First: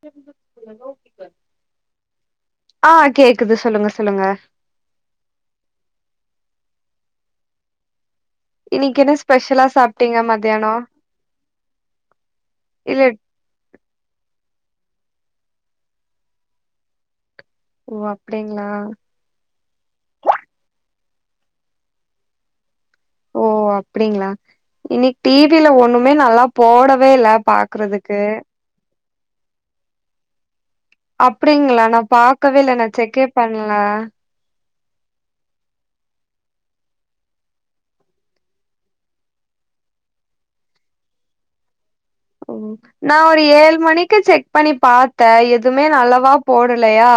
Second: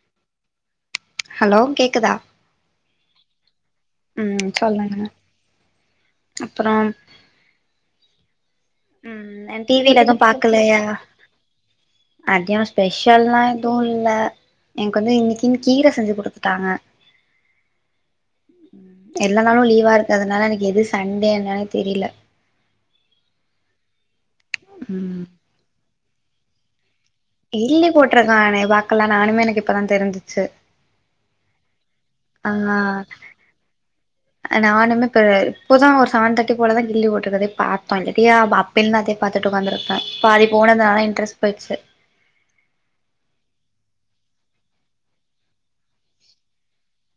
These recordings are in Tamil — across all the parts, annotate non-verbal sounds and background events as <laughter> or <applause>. செரிங்கோ ஹலோ கேக்குதா ஆ கேக்குது சொல்லுங்க சொல்லுங்க அப்புற இன்னிக்கு என்ன ஸ்பெஷலா சாப்ட்டீங்க மத்தியான அதியோ பெஷல் லா தோன்ல எனக்கு வந்து இன்னைக்குனு கீர செஞ்சு குடுத்துட்டாங்க ஓ அப்டிங்களா ம் எல்லா நாளு லீவா இருக்குரனால எனக்கு எது செ சண்டே என்னானே தெரில ஓ அப்டிங்களா இன்னைக் டிவில ஒண்ணும் மே நல்லா போட இல்லி போட்டிருக்கன் பார்கக்கலாம் நானுமே எனக்கு இப்பதான் தெரிஞ்சச்சு அப்டிங்களா நா பாக்கவே இல்ல நான் செக்கே பண்ல <unintelligible> இப்ப தான் ஒரு செவன் தேர்ட்டி போலதான் கில்லி போட்டுக்கறே பாத்தோம் இல்லாையா அப்பின்னுான் அதே பாத்துட்டு உட்காந்துத்து இருப்பேன் பாதி போனதுனால இன்ட்ரெஸ்ட் போயிடுச்சு ஓ நான் ஒரு ஏழு மணிக்கு செக் பண்ணி பாத்தேன் எதுவுமே நல்லவா போடலையா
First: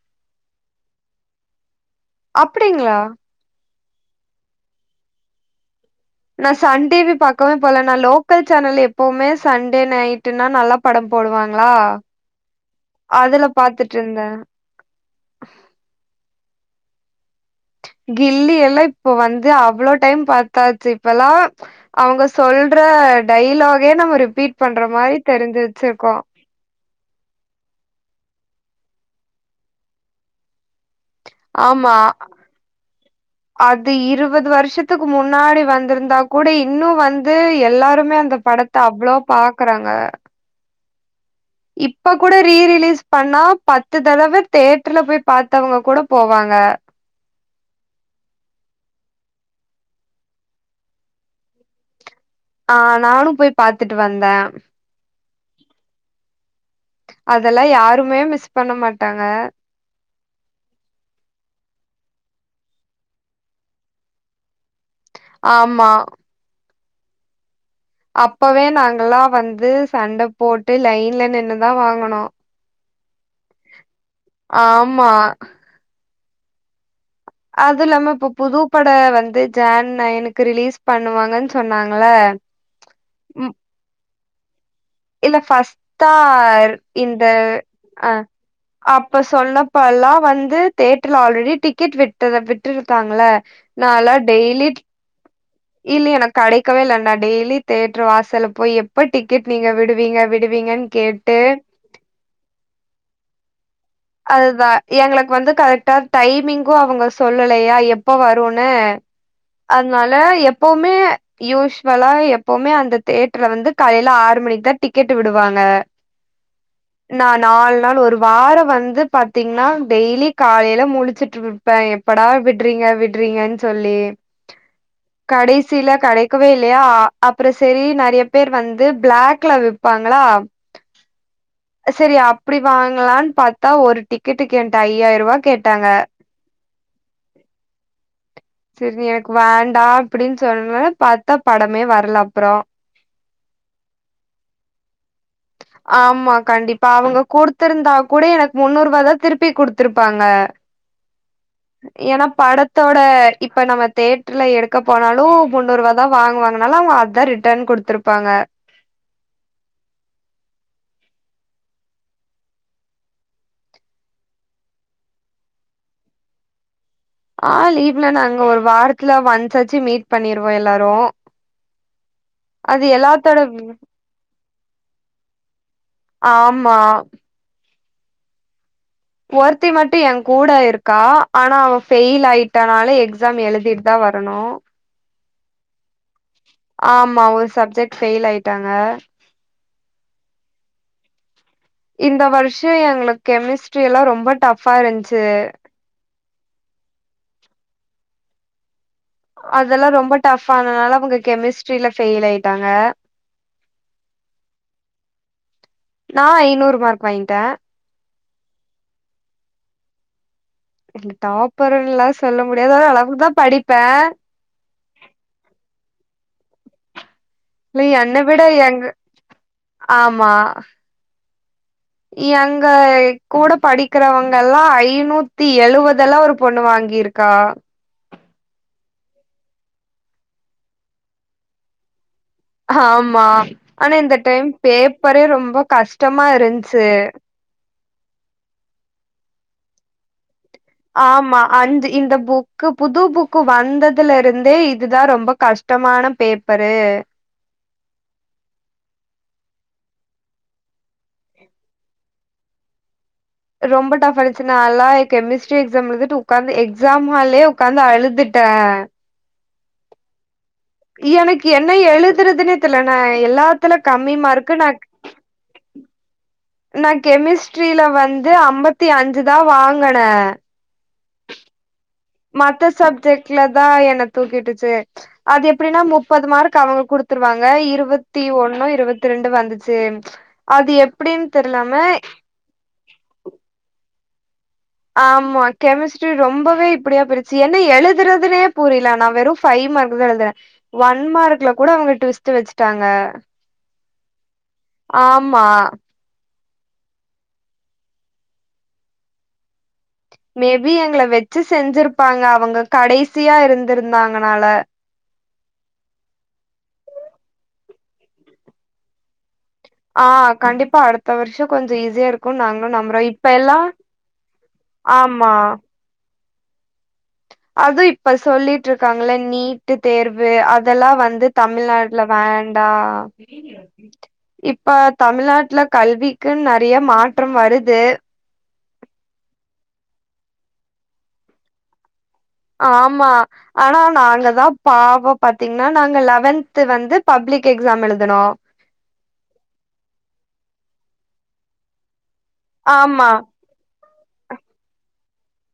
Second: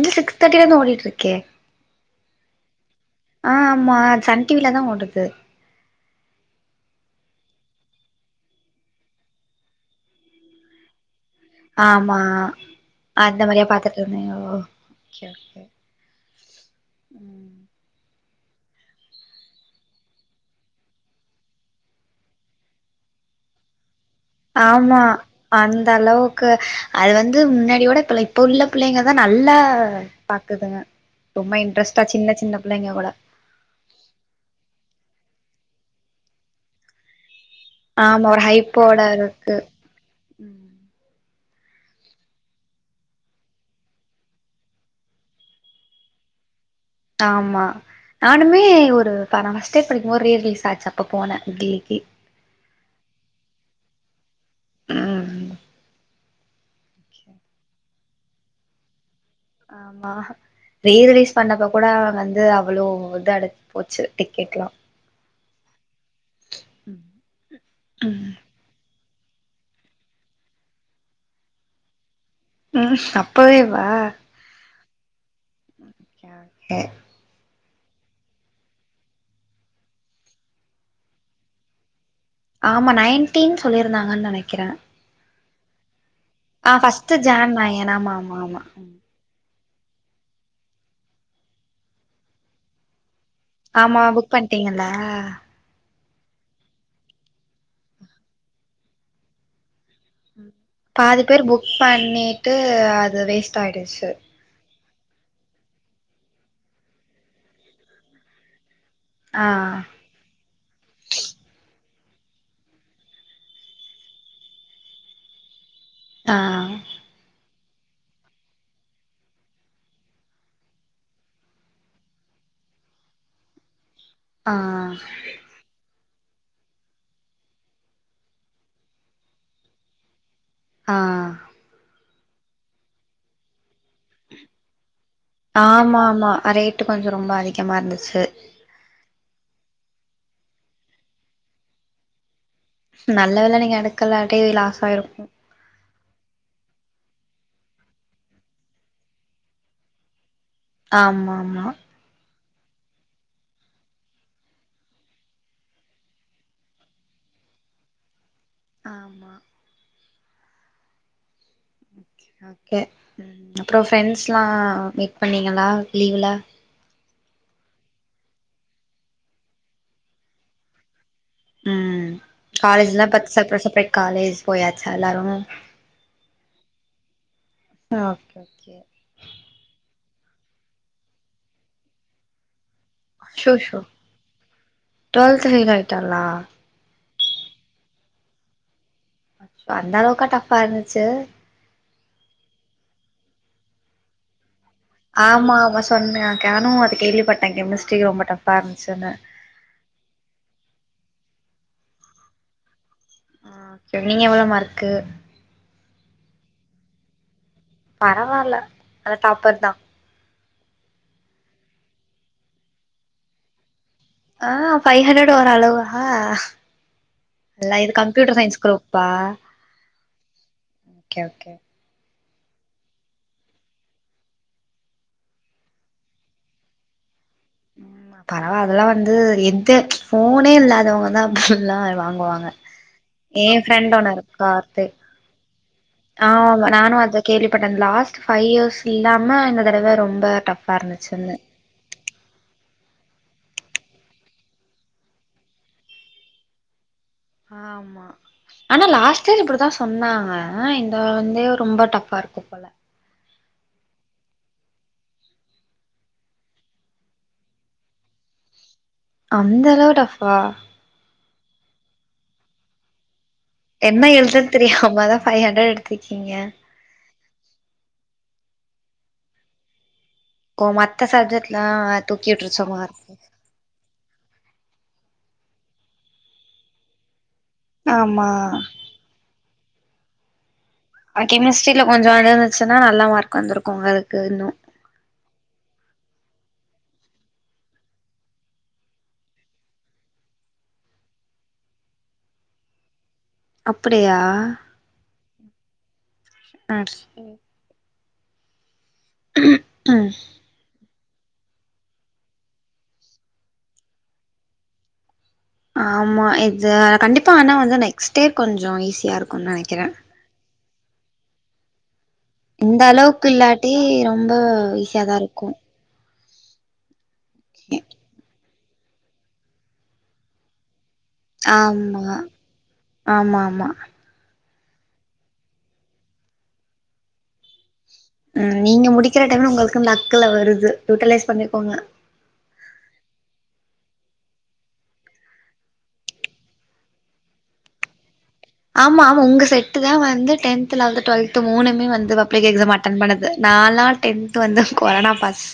இ சிக்ஸ் தேட்டில இருந்து ஓடிட்டு இருக்கே அப்டிங்களா ஆ ஆமா சன் டிவில தான் ஓடுது நான் சன்டிவி பாக்கவே போல நான் லோக்கல் சேனல் எப்பவுமே சண்டே நைட்டுனா நல்ல படம் போடுவாங்களா ஆமா அந்த அதுல மாரியா பாத்துட்டு இருந்த இருந்திங்க லோ கில்லி எல்லாம் இப்போ வந்து அவ்ளோ டைம் பாத்தாச்சு இப்பல்லாம் அவுங்க சொல்ற டைலாகே நம்ம ரிப்பீட் பண்ற ஆமா மாரி தெரிஞ்சு அந்த வச்சிருக்கோ அளவுக்கு அது வந்து முன்னாடியோட இப்ப இப்ப உள்ள பிள்ளைங்க தான் நல்லா பாக்குதுங்க ரொம்ப ஆமா இன்ட்ரெஸ்ட்டா சின்ன சின்ன பிள்ளைங்க கூட அது இருவது வருஷத்துக்கு முன் முன்னாடி வந்திருந்தா கூட இன்னும் வந்து ந்து எல்லாருமே ஆமா அந்த ஒரு படத்த ஹைப்போட அவ்ளோ இருக்கு பாக்குறாங்க இப்ப கூட ரீரிலீஸ் பண்ணா பத்து தடவ தேட்டர்ல போய் பாத்தவங்க கூட போவாங்க ஆமா நானுமே ஒரு நான்ஸ்டே படிக்கும்போது ரரிய ரிலீஸ் ஆச்சு அப்ப போனேன் ஆ நானும் போய் பாத்துட்டு வந்தேன் ம் அதெல்லாம் யாருமே மிஸ் பண்ண மாட்டாங்க ஆமா ரீ ரிலீஸ் பண்ணப்ப கூட வந்து அவ்வளவு இது அட போச்சு டிக்கெட் எல்லாம் ஆமா ம் அப்பவே நாங்கல்லாம் வந்து சண்ட போட்டு லைன்ல நின்னுதான் வாங்கனும் ம் சப் அப்பவே வா ஆமா ஓகே அதுல்லாம இப்ப புது பட வந்து ஜன் நைனுக்கு ரிலீஸ் பண்ணுவாங்கன்னு சொன்னாங்கள ஆமா நைன்டீன் சொல்லியிருந்தாங்கன்னு நினை க்கிறேன் இல்ல பஸ்ட் தார் ஃபஸ்ட்டு இந்த ஜான் நயன் அ ஆமா ஆமா ஆமா அப் இப்ப எல்லாம் வந்து தேட்டர்ல ஆல்ரெடி டிக்கெட் விட்டுத் ஆமா புக் பண்ணிட்டீங்ளா இல்லையே எனா கடைக்கவேல்லைண்ணா டெய்லி தேட்றோம் வாசல போய் விடுவீங்க விடுவீங்கன்னு பாதி கேட்டு பேர் புக் பண்ணிட்டு அது வேஸ்ட் ஆயிடுச்சு அதுதான் எங்களுக்கு வந்து கரெக்டா டைமிங்கும் அவங்க சொல்லலையா எப்போ வரும்ன்னு ஆ அதனால எப்பவுமே யூஷ் இப்பலா எப்பவுமே அந்த தியட்டர்ல வந்து காலையில ஆறு மணிக்கு தா டிக்கெட் விடுவாங்க ஆ நா நாலு நாள் ஒரு வாரம் வந்து பார்த்தீங்கன்னா டெய்லி காலில முழச்சுட்டு விப்பேன் எப்படா விட்றீங்க விட்றீங்கன்னு சொல்லி ஆ கடைக்கவே இல்லையா அப்புறம் சரி நிறைய பேர் வந்து பிளாக்ல விப்பாங்களா ஆ சரி அப்படி வாங்கலான்னு பாத் தா ஒரு டிக்கெட்டுகு என்ட்ட ஐயாயிரம் ரூபா கேட்டாங்க ஆமா ஆமா ரேட்டு கொஞ்சோ ரொம்ப அதிகமா இருந்துச்சு சரி எனக்கு வேண்டா அப்படின்னு சொல்வேன் பார்த்தா படமே வரலம் நல்ல வேல நீங்க எடுக்கல்லாட்டி லாஸ் அய்ருக்கும் கொடுத்திருந்தா கூட எனக்கு முன்னூறு ரூபா தா திருப்பி குடுத்தருப்பாங்க ஆமா ஆமா த்தோட இப்ப நம்ம தேட்டர்ல எடு க்க போனாலும் முன்னூறு ரூவா தா வாங்குவாங்கனால அவங்க அத ரிட்டன் கொடுத்தருப்பாங்க ஆமா ஓகே அப்புறம் ஃரெண்ட்ஸ் எல்லா மீட் பண்ணீங்களா லீவ்ல ஆ லீவு நாங்க ஒரு வாரத்துல ஒன்ஸ்ஆச்சு மீட் பண்ணிருவோம் எல்லாரும் ம் அது காலேஜ் எல்லா எல்லாத்தோட சப்ரேட் காலேஜ் போயாச்சு எல்லாரும் பா ஓகே ஓகே ஒருத்தி மட்டும் யே கூட இருக்கா ஆனா அவ ஃபயில் ஆயிட் எக்ஸாம் ஷோ ஷோ ஏழுதிட் தா வரணும் டுவெல்த் ஃபெயில் ஆயிட்டாளா ஆம் மா ஒரு சப்ஜெக்ட் பெஃயில் ஆயிட்டாங்க அந்த அளவுக்கா டஃப்பா இருந்துச்சு இந்த வருஷம் எங்களுக்கு கெமிஸ்ட்ரி எல்லாம் ரொம்ப டஃப் ஆமா அவ சொன்னா நானும் அத கேள்விப்பட்டேன் கெமிஸ்டரி ரொம்ப டஃப் பார்ன் அதெல்லாம் ரொம்ப டஃப்னால அவங்க கெமிஸ்ட்ரியில பெயில் ஆயிட்டாங்க ஆ நீங்க எவ்வளோ மார்க்கு நான் ஐந்நூறு மார்க் வாங்கிட்டேன் பரவாயில்ல ஆன டாப்பர் தான் இல்ல டாப்பர் எல்லாம் சொல்ல முடியது ஓரளவுக்குதான் படிப்பேன் ஆ ஃபைவ் ஹண்ட்ரட் ஓரளவா இல்ல நீ இது என்ன கம்ப்யூட்டர் விட சயின்ஸ் யங் குரூப்பா ஆமா ஓகே ஓகே எங்க கூட படிக்கிறவங்க எல்லாம் ஐநூத்தி எழுவது எல்லாம் ஒரு பொண்ணு வாங்கியிருக் பரவா அதெல்லாம் வந்து எந்த போனே இல்லாதவங்க தான் அப்பெல்லாம் வாங்க முடியு வாங்க ஆமா ஏன் ஆனா ஃப்ரண்ட் இந்த ஒன்னுருக்கா டைம் ஆர்த்தி பேப்பரே ரொம்ப கஷ்டமா ஆவ் இருந்துச்சு நானும் அதான் கேள்விப்பட்டேன் லாஸ்ட் ஃபைவ் இயர்ஸ் இல்லாம இந் தடவை ரொம்ப டஃப் ஆமா அந் இந்த புக் க்கு புது புக்கு வந்ததுல இருந்தே இதுதான் ரொம்ப கஷ்டமான பேப்பரு ஆம்மா ஆனா லாஸ்ட்டே இப்புடித்தான் சொன்னாங்க இந்த வந்தே ரொம்ப டஃப்பா இருக்கு போல ரொம்ப டஃப் ஆயிடிச்சுனா நல்லா கெமிஸ்ட்ரி எக்ஸாம் முடிஞ்சுட்டு உக்காந்து எக்ஸாம் ஹால்லயே உக்காந்து அழுதுட்டேன் அந்த அளவு டஃபா எனக்கு என்ன எழுதுறதுன்னே தெர்ல என்னை என்ன எழுதரத்து தெரியாமா தான் ஃபைவ் ஹண்ட்ரட் எடுத்திருக்கீங்க கெமிஸ்ட்ரியில வந்து ஐம்பத்தி அஞ்சு தான் வாங்கன் ஏ இந்த சப்ஜட்ல அத் மத்த சப்ஜெக்ட்ல தா என்ன தூக்கி உட்டுச்சே அது எப்டின்னா முப்பது மார்க் அவுங்க குடுத்து வாங்க இருவத்தி ஆமா ஒன்னு இருவத்தி ரெண்டு வந்துது சேம் அ கெமிஸ்ட்ரியில கொஞ்சோ வந்துர்ந்துச்சுனா நல்லா மார்க் வந்துருக்கும்ங்க கர்ணு ஆம்மா கெமிஸ்ட்ரி ரொம்பவே இப்டியாப்புரிச்சு என்ன எழுதுறதுனே புரியல நா வெறு ஃபைவ் மார்க் தா எழுதுனேன் ஒன் மார்க்ல கூட அவங்க டுஸ்ட்டு வச்சுட்டாங்க அப்படியா ஆமா ஆச்சுலி ம் மேபி எங்ள வெச்சு செஞ்சிருப்பாங்க அவங்க கடைசியா இருந்திருந்தாங்கனால ஆமா இத கண்டிப்பா ஆனா வந்து நெக்ஸ்ட் இயர் கொஞ்சோ ஈஸியா இருக் ஒ நெனக்கிற பா அடுத்த வர்ஷ கொஞ்ச ஈஸ்யா இருக் இந்த அளவுக்கு இல்லாட்டி ரொம்ப ஈஸியாதா ஆமா இருக்கு அது இப்ப சொல்லிட் ட்ருக்காங்கள நீட்டு தேர்வு அதலா வந் ந்து தமிழ்நாட்ல ஆமா வேண்டா ஆமா ஆமா இப்ப தமிழ்நாட்ல கல்விக்குன் நறய மாற்றம் வருது அ ம் நீங்க முடிக்கிற டைம்ல உங்களுக்கு லக்குல வருது யூட்டிலஸ் பண்ணிக்கோங்க ஆமா ஆனா நாங்கதா பாவம் பாத்தீங்கன்னா நாங்க லவென்த் வந்து பப்ளிக் எக்ஸாம் எழுதுனோ ஆமா ஆமா உங்க செட்டு தா வந்து டென்த்து லவெல்த்து டுவெல்த்து மூணுமே வந்து வப் பெரிய எக்ஸாம் அட்டென் ஆமா பண்ணது நால் நாள் டென்த்து வந்து கொரோனா பாஸ்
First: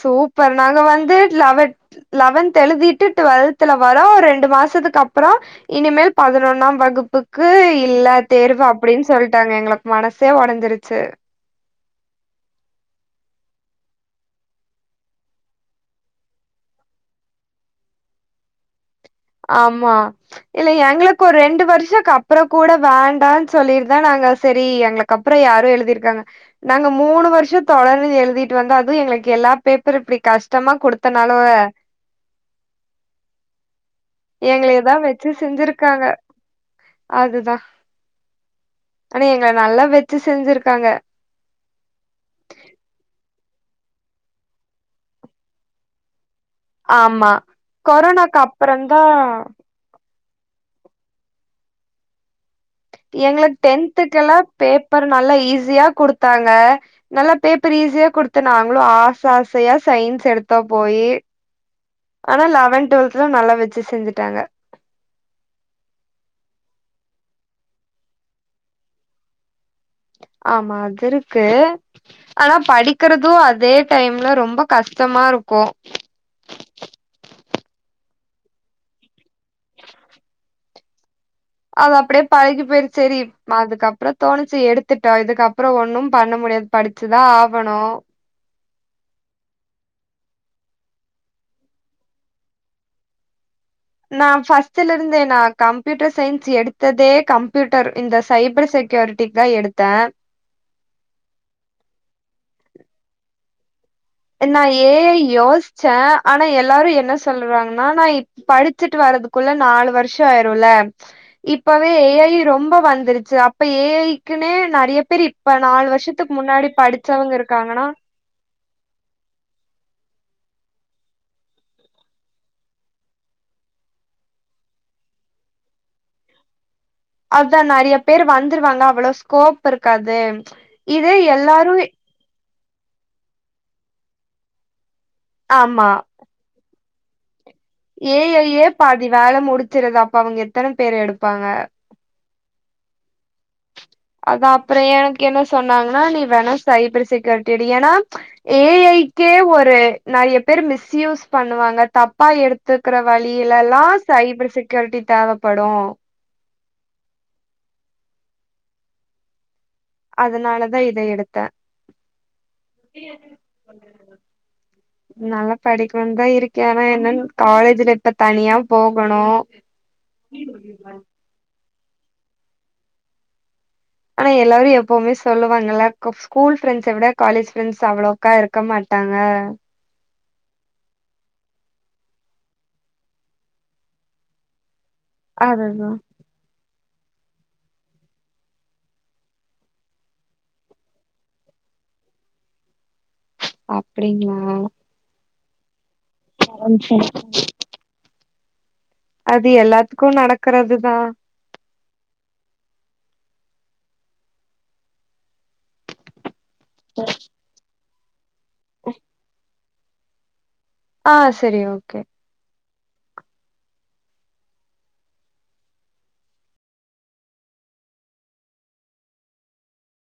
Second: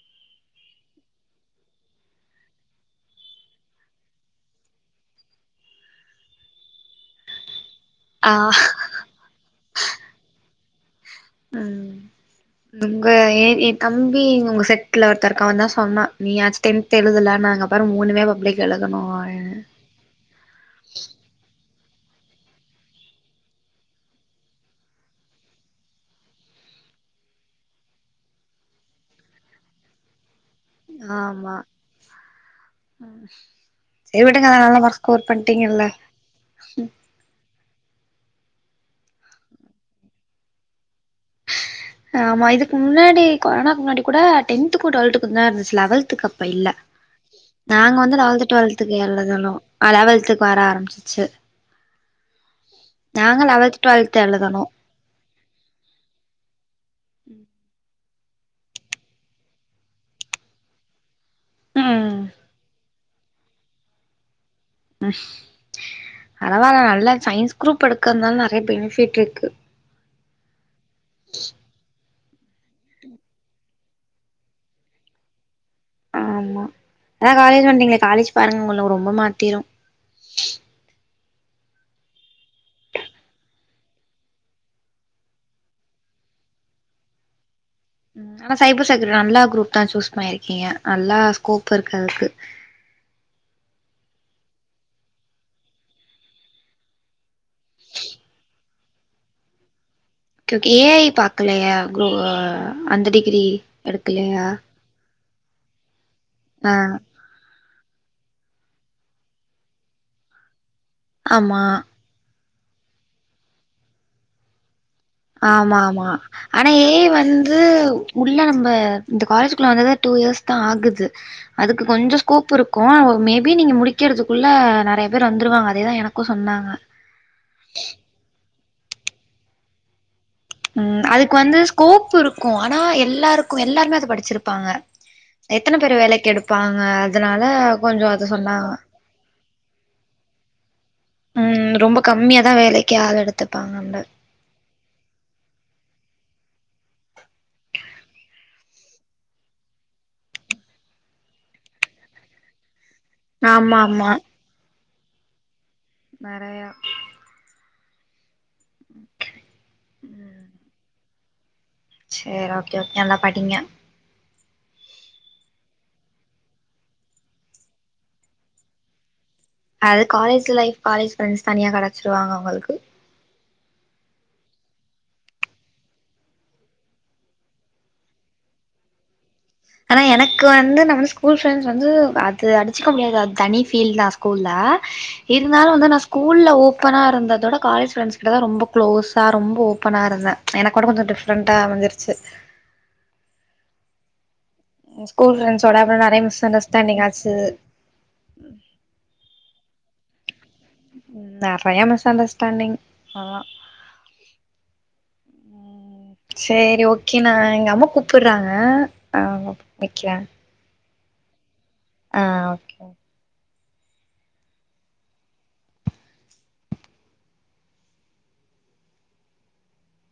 சூப்பர் நாங்க வந்து லெவன்த் லெவன்த் எழுதிட்டு டுவெல்த்துல வரோ ரெண்டு மாசத்துக்கு அப்புறோ இனிமேல் பதினொன்னாம் வகுப்புக்கு இல்ல ஆ தேர்வு அப்டின்னு சொல்டாங்க எங்களுக்கு மனசே ஒடஞ்சிருச் சேர் உம் உங்க ஏ ஏ தம்பி உங்க செட்ல ஒருத்த இருக்கா வந்தா சொன்னா நீயாச்சி டென்த் எழுதல நாங்க பாரு மூணுமே பப்ளிக் எழு ஆமா இல்ல எங்ளுக்கு ரெண்டு வருஷ் ச அப்ற கூட வேண்டான் சொல்லிரு தா நாங்க செரி எங்ளுக்கு அப்ற யாரோ எழுதிருக்காங்க நாங்க மூணு வருஷ தொடர்ந்து எழுதிட்டு வந்தா அதுவு எங்ளுக்கு எல்லா பேப்பரு இப்டி கஷ்ட் டமா குடுத்தனால ஆமா சரி விடுங்க எங்ளே நல்ல தா மார்க் ஸ்கோர் வெச்சு பண்ட்டீங்கல்ல செஞ்சிருக்காங்க அதுதா ஆனா எங்கள நல்லா வெச்சி செஞ்சிருக்காங்க கொரோனா முன்னாடி கூட டென்த்கு ட்வெல்துக்கு தா இருந்துச்சு லவல்துக் ப்ப இல்ல ஆமா நாங்க வந்து கொரோனாக்கு லவல்த் டுவல்த்துக்கு அப்புறந்தா எழுதனு அ லவல்து வர ஆரம்ச்சிச்சு எங்களுக் டென்துக்குலாம் எழுதனோம். பேப்பர் நல்லா ஈஸியா குடுத்தாங்க நல்லா பேப்பர் ஈஸியாக் குடுத்து நாங்களும் ஆச ஆசையா சயின்ஸ் எடுத்தோ போயி ம். லவன் டுவல்த் து நல்லா வெச்சு செஞ்சுட்டாங்க பரவால நல்ல சயின்ஸ் குரூப் எடுக்கறதுநால நறைய பெனிஃபிட் இருக்கு. ஆமா அது இருக்கு ஆனா படிக்கறதும் அதே டைம்ல ரொம்ப கஷ்டமா இருக்கோ ஆமா அதான் காலேஜ் வந்திங்களே காலேஜ் பாருங்க உங்கள ரொம்ப மாத்திரு அது அப்பிடியே பழகி போயிருச்சு தெரியு அதுக்கப்பறம் தோணிச்சு எடுத்துட்டடா இதுக்கப்பறம் ஒண்ணும் பண்ண முடியாது படிச்சுதான் ஆவ் கணும் ம். ஆனா சைபர் செக்யூரிட்டி நல்லா குரூப் தான் சூஸ் பண்ணிருக்கீங்க நல்லா ஸ்கோப் இருக்கு அதுக்கு நா ஃபர்ஸ்ட்ல இருந்தே நா கம்புயூட்டர் சயின்ஸ் எடுத்ததே கம்புயூட்டர் இந்த சைபர் செக்யூரிட்டி தா எடுத்த ஓகே, ஏஐ பாக்கலையா <unintelligible> அந்த டிகிரி எடுக்கலையா? நா ஏஐ யோசிச்ச ஆனா ஆ. எல்லாரு என்ன சொல்றாங்க நானா இப் படிச்சுட்டு வர்றதுக்குள்ள நாலு வருஷோ ஆயிரோல்ல ஆமா. இப்பவே ஏஐ ரொம் இப்ப வந்துருச்சு அப்ப ஏஐக்குன்னே நறைய ஆமா ஆமா ஆனா ஏஐ வந்து இருக்காங்கன்னா உள்ள நம்ப இந்த காலேஜ்குள்ள வந்தது டூ இயர்ஸ் தா ஆகுது அதுக்கு கொஞ்சோ ஸ்கோப் இருக்கோ மேபி நீங்க முடிக்கிறதுக்குள்ள நறைய பேர் வந்துருவாங்க அதே தா எனக்கு சொன்னாங்க அதா நெறைய பேர் வந்துருவாங்க அவ்ளோ ஸ்கோப் இருக்காது ம் இதே அதுக்கு வந்து எல்லாரு ஸ்கோப் இருக் கு ஆனா எல்லாருக்கு எல்லாருமே அத படிச்சிருப்பாங்க எத்தன பேர வேலைக்கி எடுப்பாங்க அதனால் ஏ ஐ ஏ பாதி வேல முடிச் சிருது அப்ப அவுங்க எத்தன பேர் எடுப்பாங்க ம் ரொம்ப கம்மியா தா வேலைக்கி ஆள் எடு அதா அப்பற எனக் கு என்ன சொன்னாங்கன்னா நீ வேணா சைபர் செக்யூரிட்டி எடு ஏனா ஏ ஐ க்கே ஒரு நெறைய பேர் மிஸ்யூஸ் பண்ணுவாங்க தப்பா எடுத்து க்கற வழியில ஆமா எல்லா ஆமா சைபர் செக் யூரிட்டி தேவப்படு நெறையா த சேர் ஓகே ஓகே நல்லா படிங்க நல்லா படிக்கணுன் தா இருக்கே ஆனா என்னன் காலேஜ்ல இப்ப தனியா போகணு அது காலேஜ் லைஃப் காலேஜ் ஃப்ரெண்ட்ஸ் தனியா கெட ச்சிருவாங்க உங்களுக்கு ஆனா எல்லாரு எப்பவுமே சொல்லுவாங்கல்ல கு ஸ்கூல் ஃப்ரெண்ட்ஸ விட காலேஜ் ஃப்ரெண்ட்ஸ் அவ்ளோக்கா இருக்க மாட்டாங்க ஆனா எனக்கு வந்து நம்ம ஸ்கூல் ஃப்ரெண்ட்ஸ் வந்து அது அடிச்சக்க முடியாது அது தனி ஃபீல் தா ஸ்கூல்ல இருந்தாலு வந்து அதுதா நா ஸ்கூல்ல ஓப் பனா இருந்ததோட காலேஜ் ஃப்ரெண்ட்ஸ் கிட்ட தா ரொம்ப க்ளோஸா ரொம்ப ஓப்பனா இருந்த எனக்கோட கொஞ்சோ டிஃப்ரெண்ட்டா அமஞ்சிருச்சு அப்பிடிங்ளா ஸ்கூல் ஃப்ரெண்ட்ஸோட நெறைய மிஸ் அண்டர்ஸ்டாண்டிங் ஆச்சு அது எல்லாத்துக்கு நடக் ம் நெறையா மிஸ் அண்டர்ஸ்டாண்டிங் ஆமா செரி ஓகே நா எங்க அம்மா கூப் படுறாங்க ஆமா <unintelligible> ஆ செரி ஓ ஆ ஓகே